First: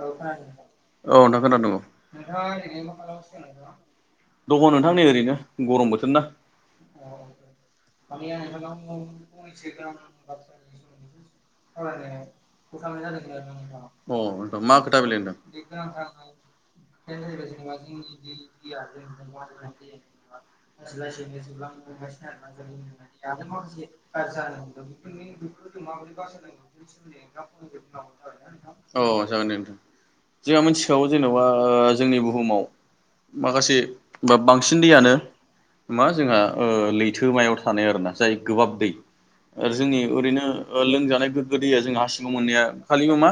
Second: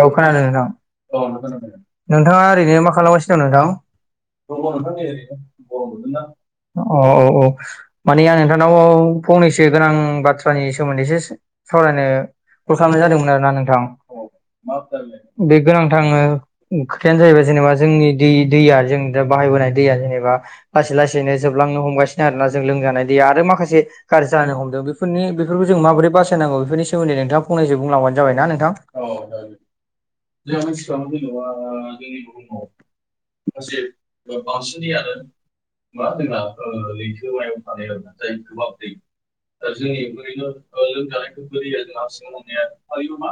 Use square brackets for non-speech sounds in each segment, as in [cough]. औ खोनादों नोंथां। औ नोंथाङा ओरैनो मा खालामगासिनो दं नोंथां? दङ ब्रह्म नोंथां नै ओरैनो [unintelligible] गरम बोथोर ना [unintelligible] [unintelligible] औ औ औ माने आं नोंथांनाव फंनैसो गोनां बाथ्रानि सोमोन्दैसो सावरायनो कल खालामनाय जादोंमोन आरो ना नोंथां, ! अथ मा खोथा होनदों खोथायानो जाहैबाय जेनेबा जोंनि दै दैया जों बाहायबोनाय दैया जेनेबा लासै लासैनो जोबलांनो हमगासिनो आरो ना जों लोंजानाय दैया आरो माखासे गाज्रि जानो हमदों बेफोरखौ जों माबोरै बासायनांगौ बेनिोमोनदैोंथा फंनैजों बुंलबानो जाबाय ना नोंथां। औ जागोन देथां जोंहा मिथिखागौ जेनेबा जोंनि बुहुमाव माखासे बा बांसिन दैयानो मा जोंहा लैथोमायाव थानाय आरोना जाय गोबाब दै जोंनि ओरैनो लोंजानाय गोग्गो दैया जों हाङाव मोननाया खालि मा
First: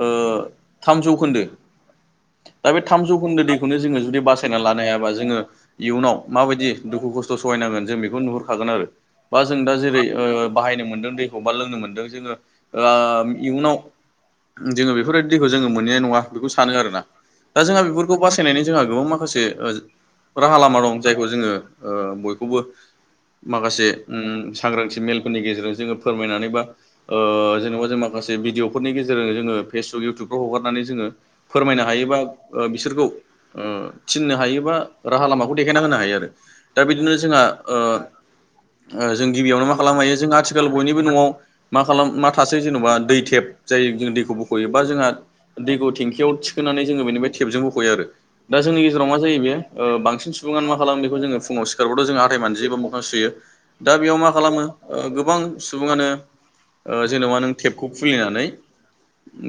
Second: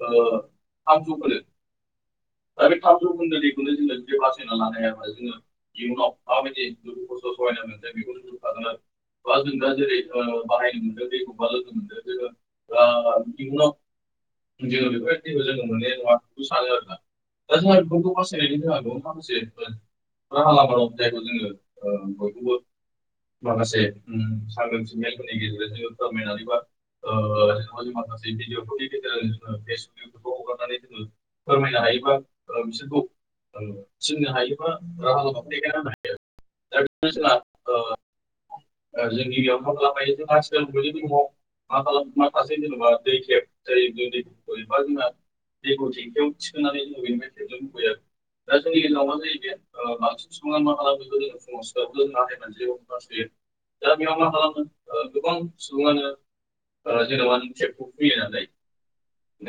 ओ थाम जौखोन्दो दा बे थाम थामौखुन्द जौखोन्दो दैखौनो जोङो जुदि बासायना लानो हायाबा जोङो इयुनाव माबायदि दुखु खस्थ' सहायनांगोन जों बेखौ नुहुरखागोन आरो बा जों दा जेरै ओ बाहायनो मोनदों दैखौ बा लोंनो मोनदों जोङो ओ [unintelligible] इयुनाव [unintelligible] [inaudible] जोङो बेफोरबायदि दैखौ जोङो मोनहैनाय नङा बेखौ सानो आरो ना दा जोंहा बेफोरखौ बासायनानै जोंहा गोबां माखासे ओ राहा लामा दं जायखौ जोङो ओ बयखौबो माखासे उम सांग्रांथि मेलफोरनि गेजेरजों जोङो फोरमायनानै बा ओ जेनेबा जों माखासे भिडिअफोरनि गेजेरजों जों पेसबुक इउटुबाव हगारनानै जोङो फोरमायनो हायोबा बिसोरखौ ओ थिननो हायो बा राहा लामाखौ देखायना होनो हायो आरो। दा बिदिनो जोंहा ओ ओ जों गिबियावनो मा खालामनो हायो जों आथिखाल बयनिबो न'आव मा खालाम मा थासै जेन'बा दै टेब [inaudible] खौ बख'योबा जोंहा दैखौ थेंखियाव थिखोनानै जोङो बेनि टेबजों बख'यो आरो। दा जोंनि गेजेराव मा जायो बे बांसिन सुबुंङानो मा खालामो बेखौ जोङो फुङाव सिखारबाथ' जोंङो हाथाय मानजियो बा मोखां सुयो। दा बेयाव मा मा खालामो गोबां सुबुङानो जेन'बा नों टेपखौ खुलिनानै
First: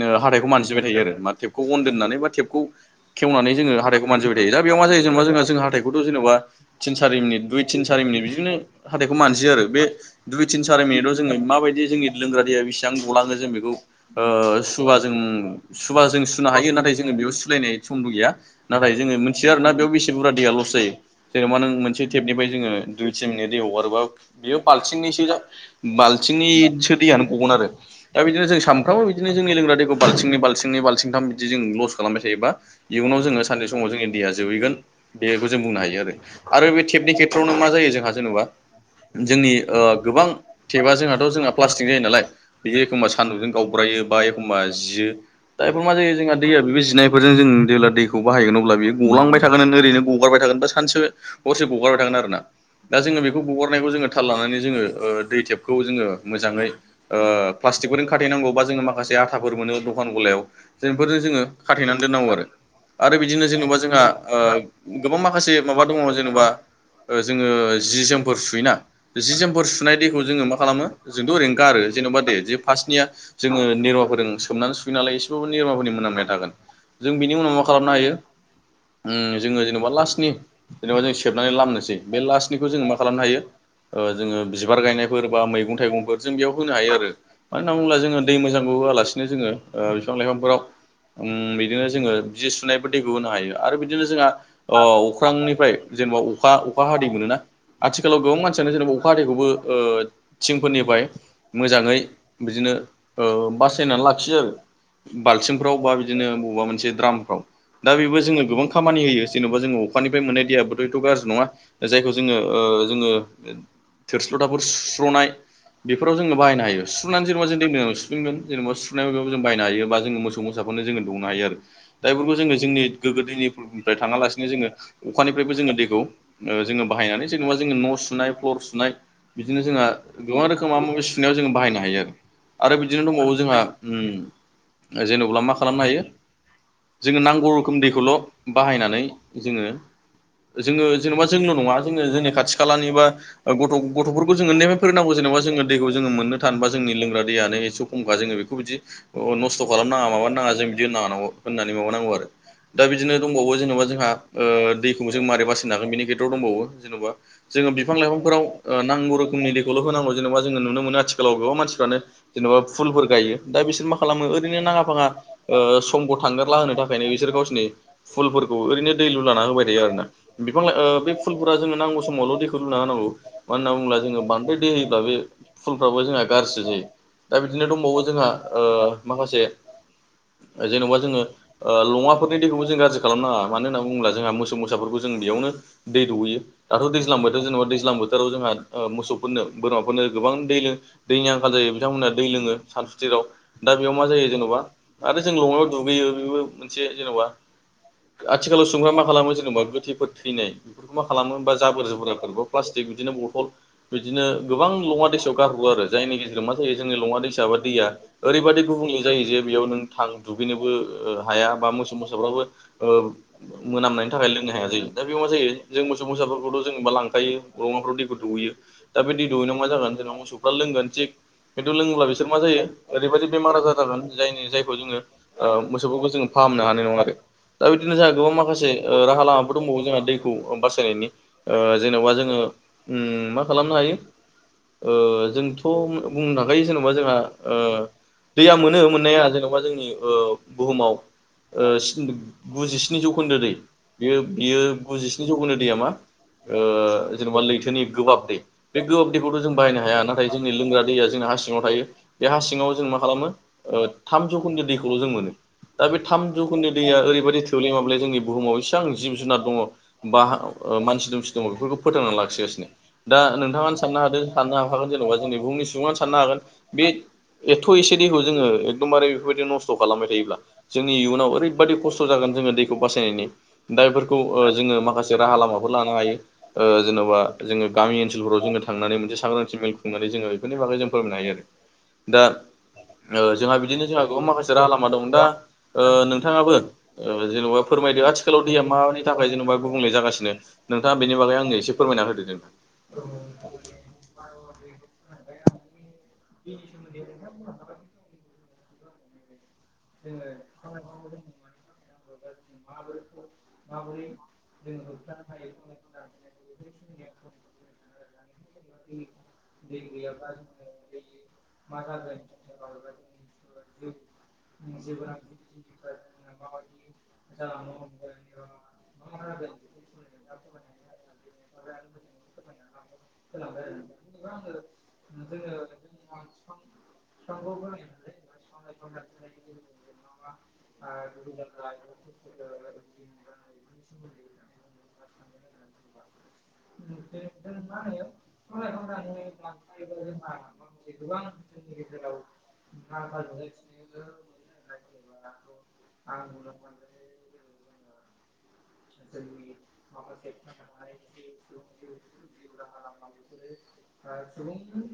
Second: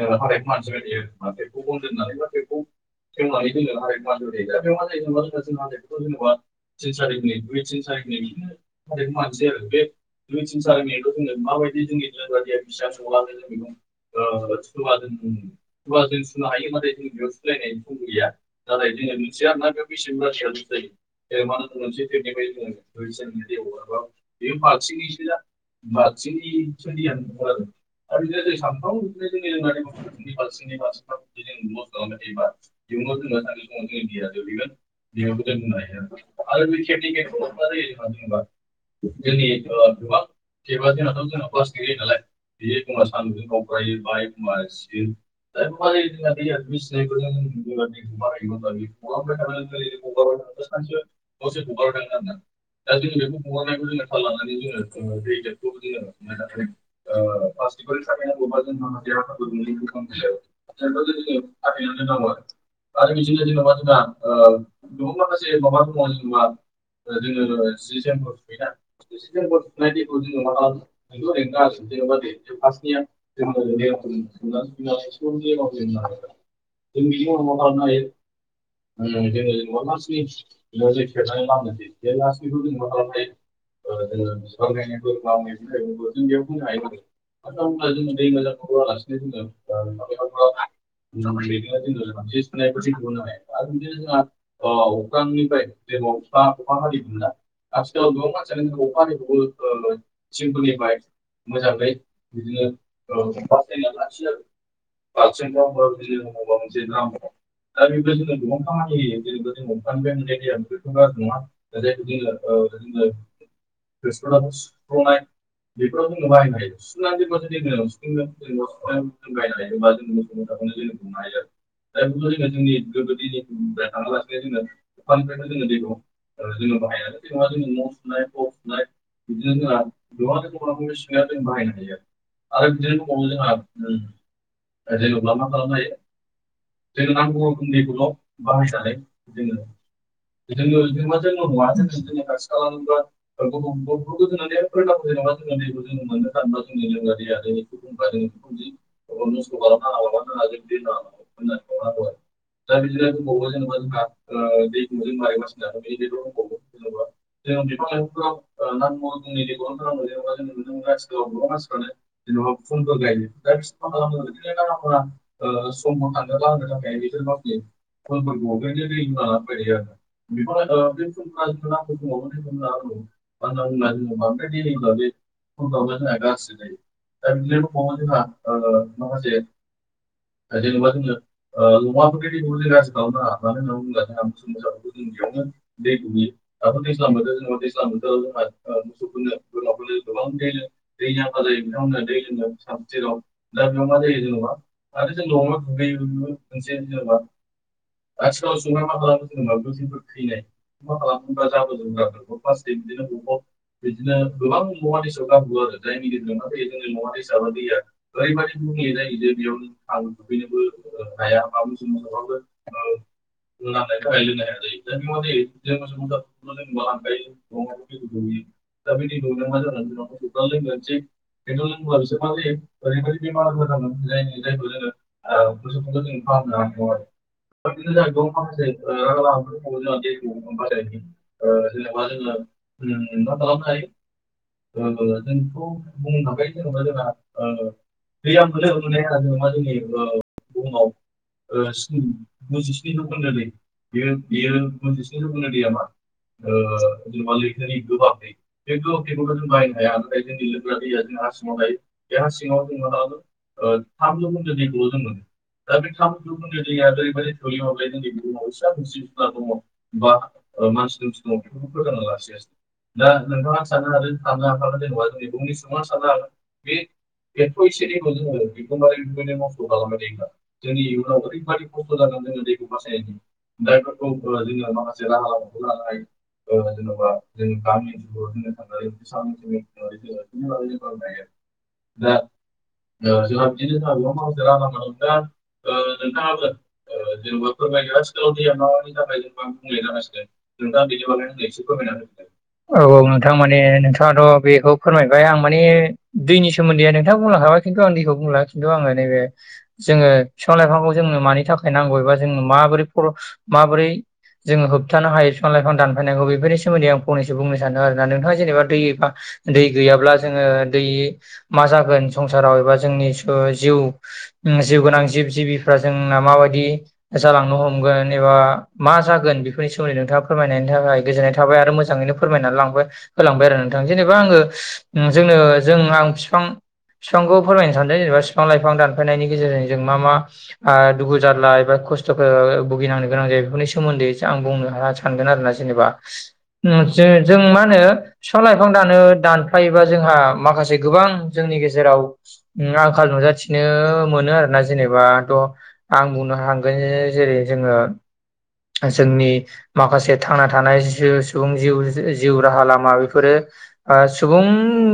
ओ हाथायखौ मानजिबाय थायो आरो मा टेबखौ अन दोननानै बा टेबखौ खेवनानै जोङो हथायखौ मानजिबाय थायो। दा बे बेयाव मा जायो जेनेबा जोंहा जोंहा हाथाइखौथ' जेनेबा थिन सारि मिनिट दुइ तिन सारि मिनिट बिदिनो हाथायखौ मानजियो आरो। बे दुइ तिन सारि मिनिटाव जोङो माबायदि जोंनि लोंग्रा दैया बेसेबां गलाङो जों बेखौ ओ सुबा जों सुबा जों सुनो हायो नाथाय जोङो बेयाव सुोलायनाय समबो गैया नाथाय जोङो मोनथियो आरो, नाथाय बेसे बुरजा दैया लस जायो जेनेबा नों मोनसे टेबनिफाय जोंङो दुइ टिन मिनिट दै हगारोबा बेयो बालथिंनैसो जा बालथिंनैसो दैयानो गगोन आरो दा बिदिनो जों साम जोंनि लोंग्रा दैखौ बालथिंनै बालथिंनै बालथिंथाम बिदि जों लस खालामबाय थायोब्ला इउनाव जों सानसे समाव जोंनि दैया जोबहैगोन बेखौ जों बुंनो हायो आरो। आरो बे टेपनि खेथ्रआवनो मा जायो जोंहा जेन'बा जोंनि गोबां टेबा जोंहाथ' जोंहा प्लास्टिकनि जायो नालाय बियो एखम्बा सान्दुंजों गाव बा एखमबा जियो। दा इफोर मा जायो जोंहा दैया बेबो जिनायफोरजों जों जेब्ला दैखौ बाहायगोन अब्ला बेयो गलांबाय थागोन ओरैनो गगारबाय थागोन बा सानसे हरसे गगारबाय थागोन आरो ना। दा जोङो बेखौ गगारनायखौ जोङो थाल लानानै जोङो ओ दै टेबखौ जोङो मोजाङै ओ प्लासटिकफोर खाथेनांगौ बा जों मा खासे आथाफोर मोनो दखान गलायाव जों बेफोरजों जोङो खाथेनानै दोननांगौ आरो। आरो बिदिनो जेनेबा जोंहा ओ गोबां माखासे माबा दङ जेनेबा जोङो जि जोमफोर सुयोना, जि जोमफोर सुनाय दैखौ जोङो मा खालामो जोंथ' ओरैनो गारो। जेनेबा दे जे फार्स्टनिया निरमाफोर फोरजों सोमनानै सुखैयो नालाय एसेबाबो निरमाफोरनि मोनामनाय थागोन। जों बिनि उनाव मा खालामनो हायो? ओम जोङो जेनेबा लासनि जेनेबा जों सेबनानै लामनोसै बे लासनिखौ जोङो मा खालामनो हायो? ओ जोङो बिबार गायनायफोर बा मैगं थाइगंफोर जों बेयाव होनो हायो आरो। मानो होनना बुङोब्ला जोङो दै मोजांखौ होआलासिनो जोङो ओ बिफां लाइफांफोराव उम बिदिनो जोङो जि सुनायबो दैखौ होनो हायो आरो बिदिनो जोंहा ओ अख्रांनिफ्राय जेनेबा अखा अखा हादै मोनोना? आथिखालाव गोबां मानसियानो जेनेबा अखा हादैखौबो ओ थिंफोरनिफ्राय मोजाङै बिदि नो ओ बासायनानै लाखियो आरो बाल्थिंफ्राव बा बिदिनो बबेबा मोनसे द्रामफ्राव। दा बेबो जोङो गोबां खामानि होयो जेन'बा जोङो अखानिफ्राय मोननाय दैेयाबोथ' एथ' गाज्रि नङा जायखौ जोङो ओ ओ जोङो थोरसि लथाफोर सुस्र'नाय बेफोराव जोङो बाहायनो हायो। सुस्रनानै जेनेबा जों दै मोजांजों सुफिनगोन जेनेबा सुनायनि अनगायैबो जों बाहायनो हायो बा जों मोसौ मोसाफोरनो जोङो दौनो हायो आरो। दा बेफोरखौ जोङो जोंनि गोगो दैनिफ्राय थाङालासिनो जोङो अखानिफ्रायबो जोङो दैखौ ओ जोङो बाहायनानै जेनेबा जोङो सुनाय फ्लर सुनाय बिदिनो जोंहा गोबां रोखोम माबा माबि सुनायाव जोंङो बाहायनो हायो आरो। बिदिनो दंबावो जोंहा ओम जेनेब्ला मा खालामनो हायो? जोङो नांगौ रोखोम दैखौल' बाहायनानै जोङो जोङो जेनेबा जोंल' नङा जोङो जोंनि खाथि खालानि बा गथ' गथ'फोरखौ जों उदैफ्राय फोरोंनांगौ जेनेबा जोङो दैखौ जोङो मोननो थान बा जोंनि लोंग्रा दैयानो एसे खमखा जोङो बेखौ बिदि ओ नस्थ' खालामनाङा माबानो नाङा जों बिदि होन नांगौ होननानै माबानांगौ आरो। दा बिदिनो दंबावो जेनेबा जोंहा ओ दैखौ जों मारै बासिनो हागोन बेनि खेथ्रआव दंबावो जेन'बा जोङो बिफां लाइांफोराव नांगौ रोखोमनि दैखौल' होनांगौ जेनेबा जोङो नुनो मोनो आथिखालाव गोबां मानसिफ्रानो जेनेबा फुलफोर गायो दा बिसोर मा खालामो ओरैनो नाङा फाङा समखौ थांगारला होनो थाखायनो बिसोर गावसोरनि फुलफोरखौ ओरैनो दै लुलाना होबाय थायो आरोना बिफां बे फुलफोरा जोंनो नांगौ समावल' दैखौ लु ना होनांगौ मानो होनना बुंल्बा जोङो बांद्राय दै होयोब्ला बे फुलफ्राबो जोंहा गाज्रिसो जायो। दा बिदिनो दंबावो जोंहा माखासे जेन'बा जोङो लङाफोरनि दैखौबो जों गाज्रि खालामनाङा मानो होनना बुङोब्ला जोंहा मोसौ मोसाफोरखौ जों जों बेयावनो दै दुगैयो दाथ' दैज्लां बोथोर जेनेबा दैज्लां बोथोराव जोंहा मोसौफोरनो बोरमाफोरनो गोबां दै दैनि आंखाल जायो। बिथांमोनहा दै लोङो सानसुथिाव दा बेयाव मा जायो जेन'बा आरो जों लङायाव दुगैयो बेबो मोनसे जेन'बा [inaudible] आथिखालाव सुबुंफ्रा मा खालामो जेनेबा गोथैफोर थैनाय बेफोरखौ मा खालामो हबा जाबोर जुबोराफोर बा प्लास्टिक बिदिनो बथल बिदिनो गोबां लङा दैसायाव गारहरो आरो जायनि गेजेराव म जोंनि लङा दैसा बा दैया ओरैबायदि गुबुंले जायो जे बेयाव नों थां दुगैनोबो हाया बा मोसौ मोसाफ्राबो मोनामनायनि थाखाय लोंनो हाया जायो दा बेयाव मा जायो जों मोसौ मोसाफोरखौ' जो जेनबा लांखायो अमाफ्राव दैखौ दुगैयो दा बे दै दुगैनायाव मा जागोन जोंहा मोसौफ्रा लोंगोन थिग खिन्थु लोङोब्ला बिसोर मा जायो ओरैबायदि बेमार आजार जागोन जायनि जायखौ जोङो मोसौफोरखौ जों फाहामनो हानाय नङा आरो दा बिदिनो जोंहा गोबां माखासे राहा लामाफोर दंबावो जोंहा दैखौ बासायनायनि जेन'बा जोङो मा खालामनो हायो जोंथ' बुंनो थाखायो जेन'बा जोंहा दैया मोनो मोननाया जेन'बा जोंनि बुहुमाव गुजिस्नि जौखोन्दो दै बेयो बियो गुजिस्नि जौखोन्दो दैया मा जेनेबा लैथोनि गोबाब दै बे गोबाब दैखौथ' जों बायनो हाया नाथाय जोंनि जोंग्रा दैया जोंना हा सिङाव थायो बे हा सिङाव जों मा खालामो थामजौखोन्दो दैखौल' जों मोनो दा बे थाम जौखोन्दो दैया ओरैबायदि थोब्ले माब्ले जोंनि बुहुमाव इसिबां जिब जुनार दङ ब मानसि दुमसि दङ बेफोरखौ फोथांना लाखिगासिनो दा नोंथाङा सान ह साननो हाफागोन जेनेबा जोंनि बहुमनि सुबुंनो साननो हागोन बे एथ' एसे दैखौ जोङो एकदमबारे बेफोरबायदि नस्थ' खालामबाय थायोब्ला जोंनि इयुनाव ओरैबाददि खस्थ' जागोन। जोङो दैखौ बासायनायनि दा बेफोरखौ जोङो माखासे राहा लामाफोर लानो हायो जेन'बा जोङो गामि ओनसोलफोराव जोङो थांनानै मोनसे सांग्रांथि मेल खुंनानै जोङो बेफोरनि बागै जों फोरमायनो हायो आरो दा जोंहा बिदिनो जोंहा गोबां माखासे राहा लामा दं दा नोंथाङाबो जेन'बा फोरमायदो आथिखालाव दैया मानि थाखाय जेन'बा गुबुंले जागासिनो नोंथाङा बेनि बागै आंनो एसे फोरमायना होदो नोंथां। औ नोंथां माने नोंथाङाथ' बेखौ फोरमाय ओमफ्राय आं माने दैनि सोमोन्दै नोंथां बुंलांखाबाय खिन्थु आं दैखौ बुंला खिन्थु आङो नैबे जोङो बिफां लाइफांखौ जोंनो मानि थाखाय नांगौ एबा जोंनो माबोरै माबोरै जोङो होबथानो हायो बिफां लाइफां दानफायनांग बेफोरनि सोमोन्दै आंनैसनो सानो आरो नोंथाङा जेनेबा दैबा दै [inaudible] गोनां जिब जिबिफ्रा जोंना माबायदि जालांनो हमगोन एबा मा जागोन बेफोरनि सोमोन्दै नोंथाङा फोरमायनायनि थाखाय गोजोननाय थाबाय आरो मोजाङैनो फोरमायनानै लांबाय होलांबाय आरो नोंथां जेनेबा आङो [inaudible] जोंनो जों आं बिफां बिफांखौ फोरमायनो सानदों जेनेबा बिफां लाइफां दानफायनायनि गेजेरजों जों मा मा दुगु जारला एबा खस्थ' भुगिनांनो गोनां जायो बेफोरनि सोमोन्दै आं बुंनो ह सानगोन आरोोना जेनेबा जों मा होनो बिफां लाइफां दानो दान फायोबा जोंहा माखासे गोबां जोंनि गेजेराव आंखाल नुजाथिनो मोनो आरो। जेनेबाथ' आं बुंनो हांगोन जेरै जोङो जोंनि माखासे थांना थानाय जि सुबुं जिउ जिउ राहा लामा बेफोर फोरो ओ सुबुं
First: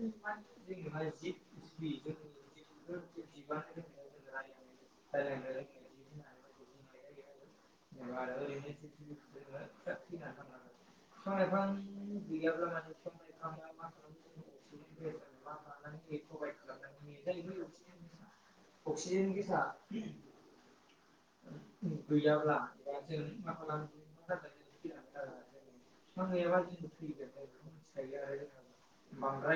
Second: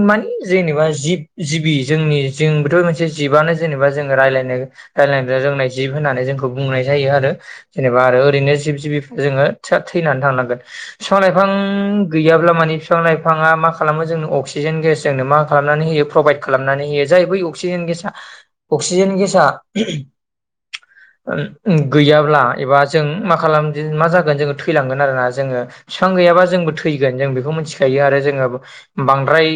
मानि जेनेबा जिब जिबि जोंनि जोंबोथ' मोनसे जिबआनो जेनेबा जों रा लायनाय रायलायनो रोंनाय जिब होननानै जोंखौ बुंनाय जायो आरो जेनेबा आरो ओरैनो जिब जोङो थैनानै थांनांगोन बिफां लाइफां गैयाब्ला माने बिफां लाइफांआ मा खालाम मो अक्सिजेन गेस जोंनो मा खालामनानै हो प्रभाइ खालामनानै होयो जायै बै अक्ज अक्सिजेन गेसा गैयाब्ला एबा जों मा खालाम मा जागोन जोङो थैलांगोन आरोना जोङो बिफां गैयाबा जोंबो थैगोन जों बेखौ मिथिखायो आरो जोङो बांद्राय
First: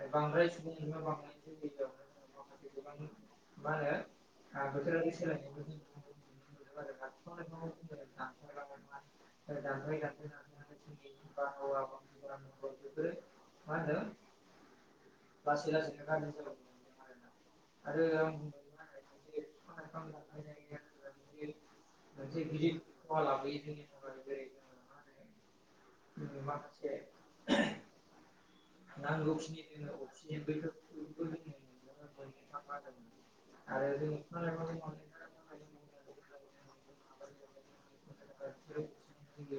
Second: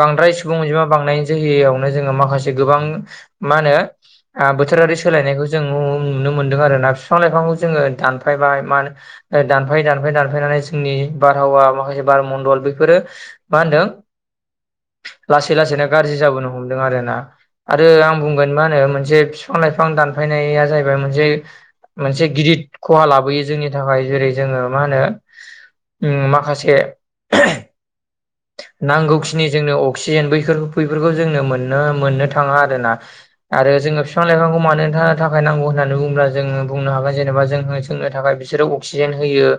बांद्राय सुबुं अनजिमा बांनायनि जोहयावनो जोङो माखासे गोबां मा होनो बोथोर सोलायनायखौ जों नुनो मोनदों आरो ना बिफां लाइफांखौ जोङो दानफायबाय मा दा नफाय दानफाय दानफायनानै जोंनि बारहावा माखासे बारमन्दल बेफोरो मा होनदों [unintelligible] लासै लासैनो गाज्रि जाबोनो हमदों आरो ना आरो आं बुंगोन मा होनो मोनसे बिफां लाइफां दानफायनाया जाहैबाय मोनसे मोनसे गिदिर खहा लाबोयो जोंनि थाखाय जेरै जोङो मा होनो उम माखासे नांगौखिनि जोंनो अक्सिजेन बै बैफोरखौ जोंनो मोन मोननो थाङा आरो ना आरो जोङो बिफां लाइफांखौ मानो थानो थाखाय नांगौ होननानै बुङोब्ला जोङो बुंनो हागोन जेनेबा जों जोंनो थाखाय बि सोरो अक्सिजेन होयो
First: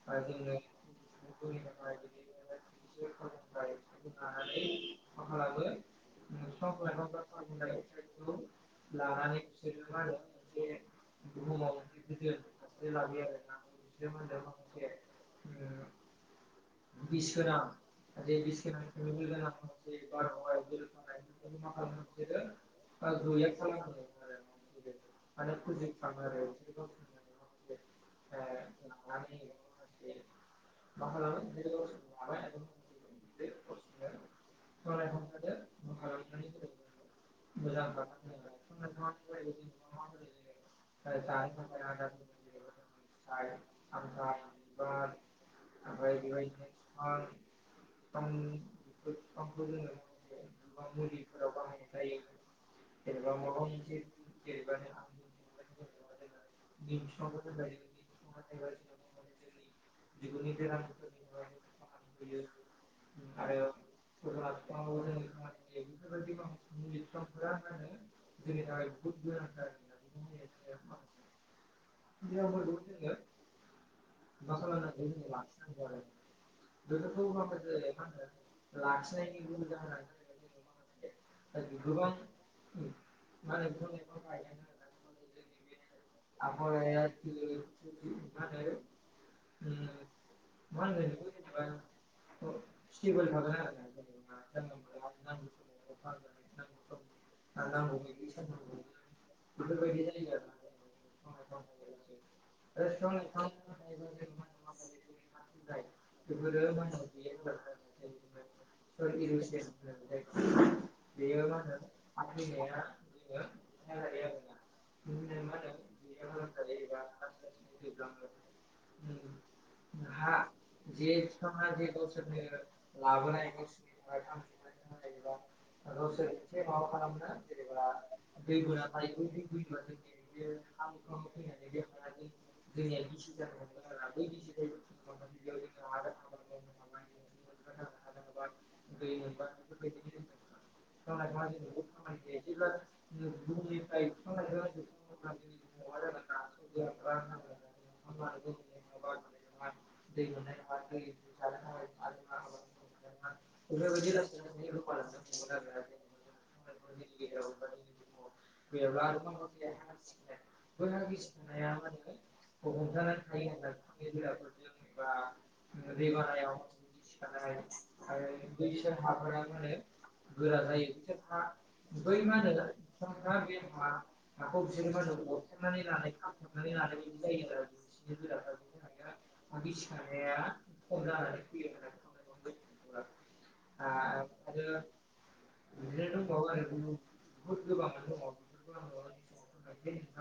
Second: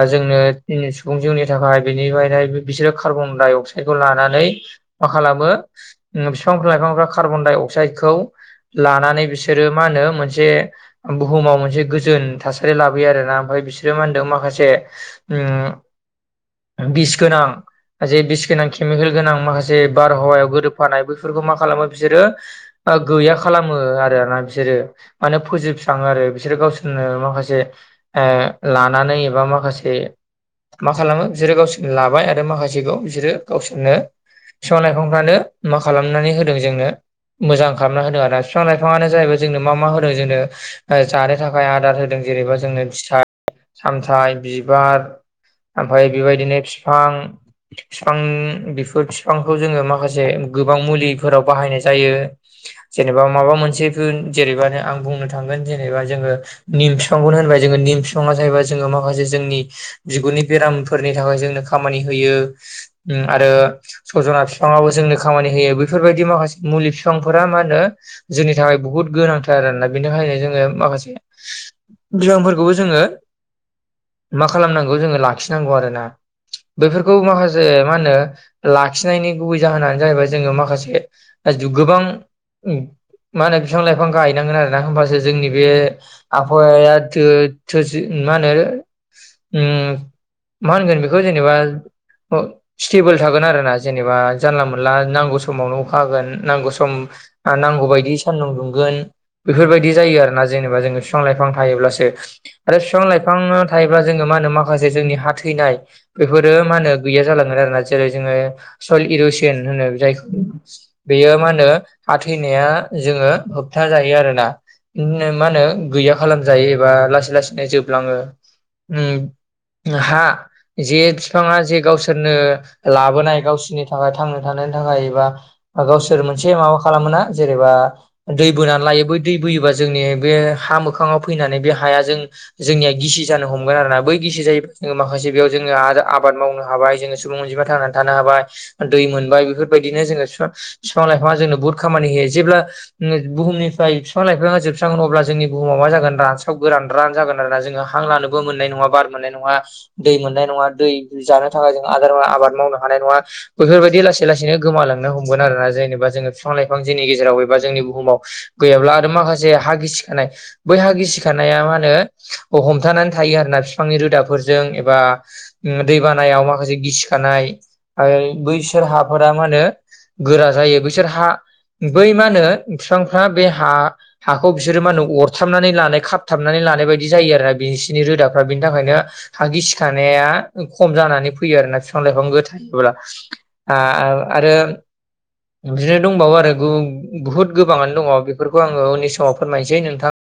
आ जोंनो सुबुं जिउनि थाखाय बेनि बिसोरो खार्बनडाइ खौ लानानै मा खालामो उम बिफां लाइफांफ्रा कार्बन डाइ अक्साइदखौ लानानै बिसोरो मा होनो मोनसे बुहुमाव मोनसे गोजोन थासारि लाबोयो आरोना ओम फ्राय बिसोरो मा होनदों माखासे उम बिस गोनां जे बिस गोनां केमिकेल गोनां माखासे बारहावायाव गोरोबफानाय बैफोरखौ मा खालामो बिसोरो ओ गैया खालामो आरो ना बिसोरो माने फोजोबस्राङो आरो बिसोरो गावसोरनो माखासे ओ लानानै एबा माखासे मा खालामो बिसोरो गावसोरनो लाबाय आरो बिसोरो गावसोरनो बिफां लाइफांफ्रानो मा खालामनानै होदों जोंनो मोजां खालामना होदों आरो ना बिफां लाइफाङानो जाहैबाय जोंनो मा मा होदों जोंनो जानो थाखाय आदार होदों जेनेबा जोंनो फिथाइ सामथाइ बिबार ओमफ्राय बेबायदिनो फिफां बिफां बेफोर बिफांखौ जोङो माखासे गोबां मुलिफोराव बाहायनाय जायो जेनेबा माबा मोनसे जेनेबा आं बुंनो थांगोन जेनेबा जोङो निम बिफांखौ होन बाय जोङो निम बिफाङा जाहैबाय जोङो माखासे जोंनि बिगुरनि बेरामफोरनि थाखाय जोंनो खामानि होयो उम आरो सजना बिफाङाबो जोंनो खामानि होयो बेफोरबादि माखासे मुलि बिफांफोरा मा होनो जोंनि थाखाय बुहुत गोनांथार आरोना बिनि थाखायनो जोङो माखासे बिबानफोरखौबो जोङो मा खालामनांगौ जोङो लाखिनांगौ आरो ना बेैफोरखौ माखासे मा होनो लाखिनायनि गुबै जाहोनानो जाहैबाय जोङो माखासे गोबां मा होनो बिफां लाइफां गायनांगोन आरोना होमबासो जोंनि बे आबहावाया थो-थो मा होनो उम मा होनगोन बेखौ जेनेबा अ' स्टेबोल थागोन आरो ना जेनेबा जानला मोनला नांगौ समावनो अखा हागोन नांगौ सम आं नांगौ बायदि सान्दुं दुंगोन बेफोरबायदि जायो आरोना जेनेबा जोङो बिफां लाइफां थायोब्लासो आरो बिफां लाइफां थायोब्ला जोङो मा होनो माखासे जोंनि हा थैनाय बे फोरो मा होनो गैया जालांगोन आरोना जेरै जोङो सय इर'सन होनो जायखौ बेयो मा होनो हा थैनाया जोङो होबथा जायो आरोना? उम मा होनो गैया खालामजायो एबा लासै लासैनो जोबलाङो उम हा बिबाङा जे गावसोरनो लाबोनाय गावसोरनि थाखाय थांना थानायनि थाखाय एबा गावसोर मोनसे मोनसे माबा खालामोना जेनेबा दै बोनानै लायो बै दै बोयोबा जोंनि बे हा मोखाङाव फै नानै बे हाया जों जोंनिया गिसि जानो हमगोन आरोना बै गिसि जायो जों माखासे दा आरो आबाद मावनो हाबाय जोङो सुबुं अनजिमा थांनानै थानो हाबाय दै मोनबाय बेफोरबायदिनो जोङो बिफां बिफां लाइफाङा जोंनो बुहुत खामानि होयो जेब्ला बुहुमनिफ्राय बिफां लाइफाङा जोबस्रांगोन अब्ला जोंनि बुहुमाव मा जागोन रानस्राव गोरानरान जागोन आरोना जोङो हां लानोबो मोननाय नङा बार मोननाय नङा। दै मोननाय नङा। दै जानो थाखाय जों आदारा आबाद मावनो हानाय नङा बेफोरबायदि लासै लासैनो गोमालांनो हमगोन आरोना जों जेन'बा जोङो बिफां लाइफां जोंनि गेजेराव एबा जोंनि बुहुमाव गैयाब्ला आरो माखासे हा गिसिखानाय बै हा गिसि खानाया मा होनो हमथानानै थायो आरोना बिफांनि रोदाफोरजों एबा उम दै बानायाव माखासे गिसिखानाय आइ बैसोर हाफोरा मा होनो गोरा जायो। बिसोर हा बै मा होनो बिफांफ्रा बे हा हाखौ बिसोरो मा होनो अरथाबनानै खाबथाबनानै लानाय बायदि जायो आरो ना बिसिनि रोदाफ्रा बेनि थाखायनो गिसिखानाया [unintelligible] खम जानानै फैयो आरोना बिफां लाइफां थायोब्ला ओ आरो बिदिनो दंबावो आरो बुहुत गोबाङानो दङ बेफोरखौ आङो उनि समाव फोरमायनोसै नोंथां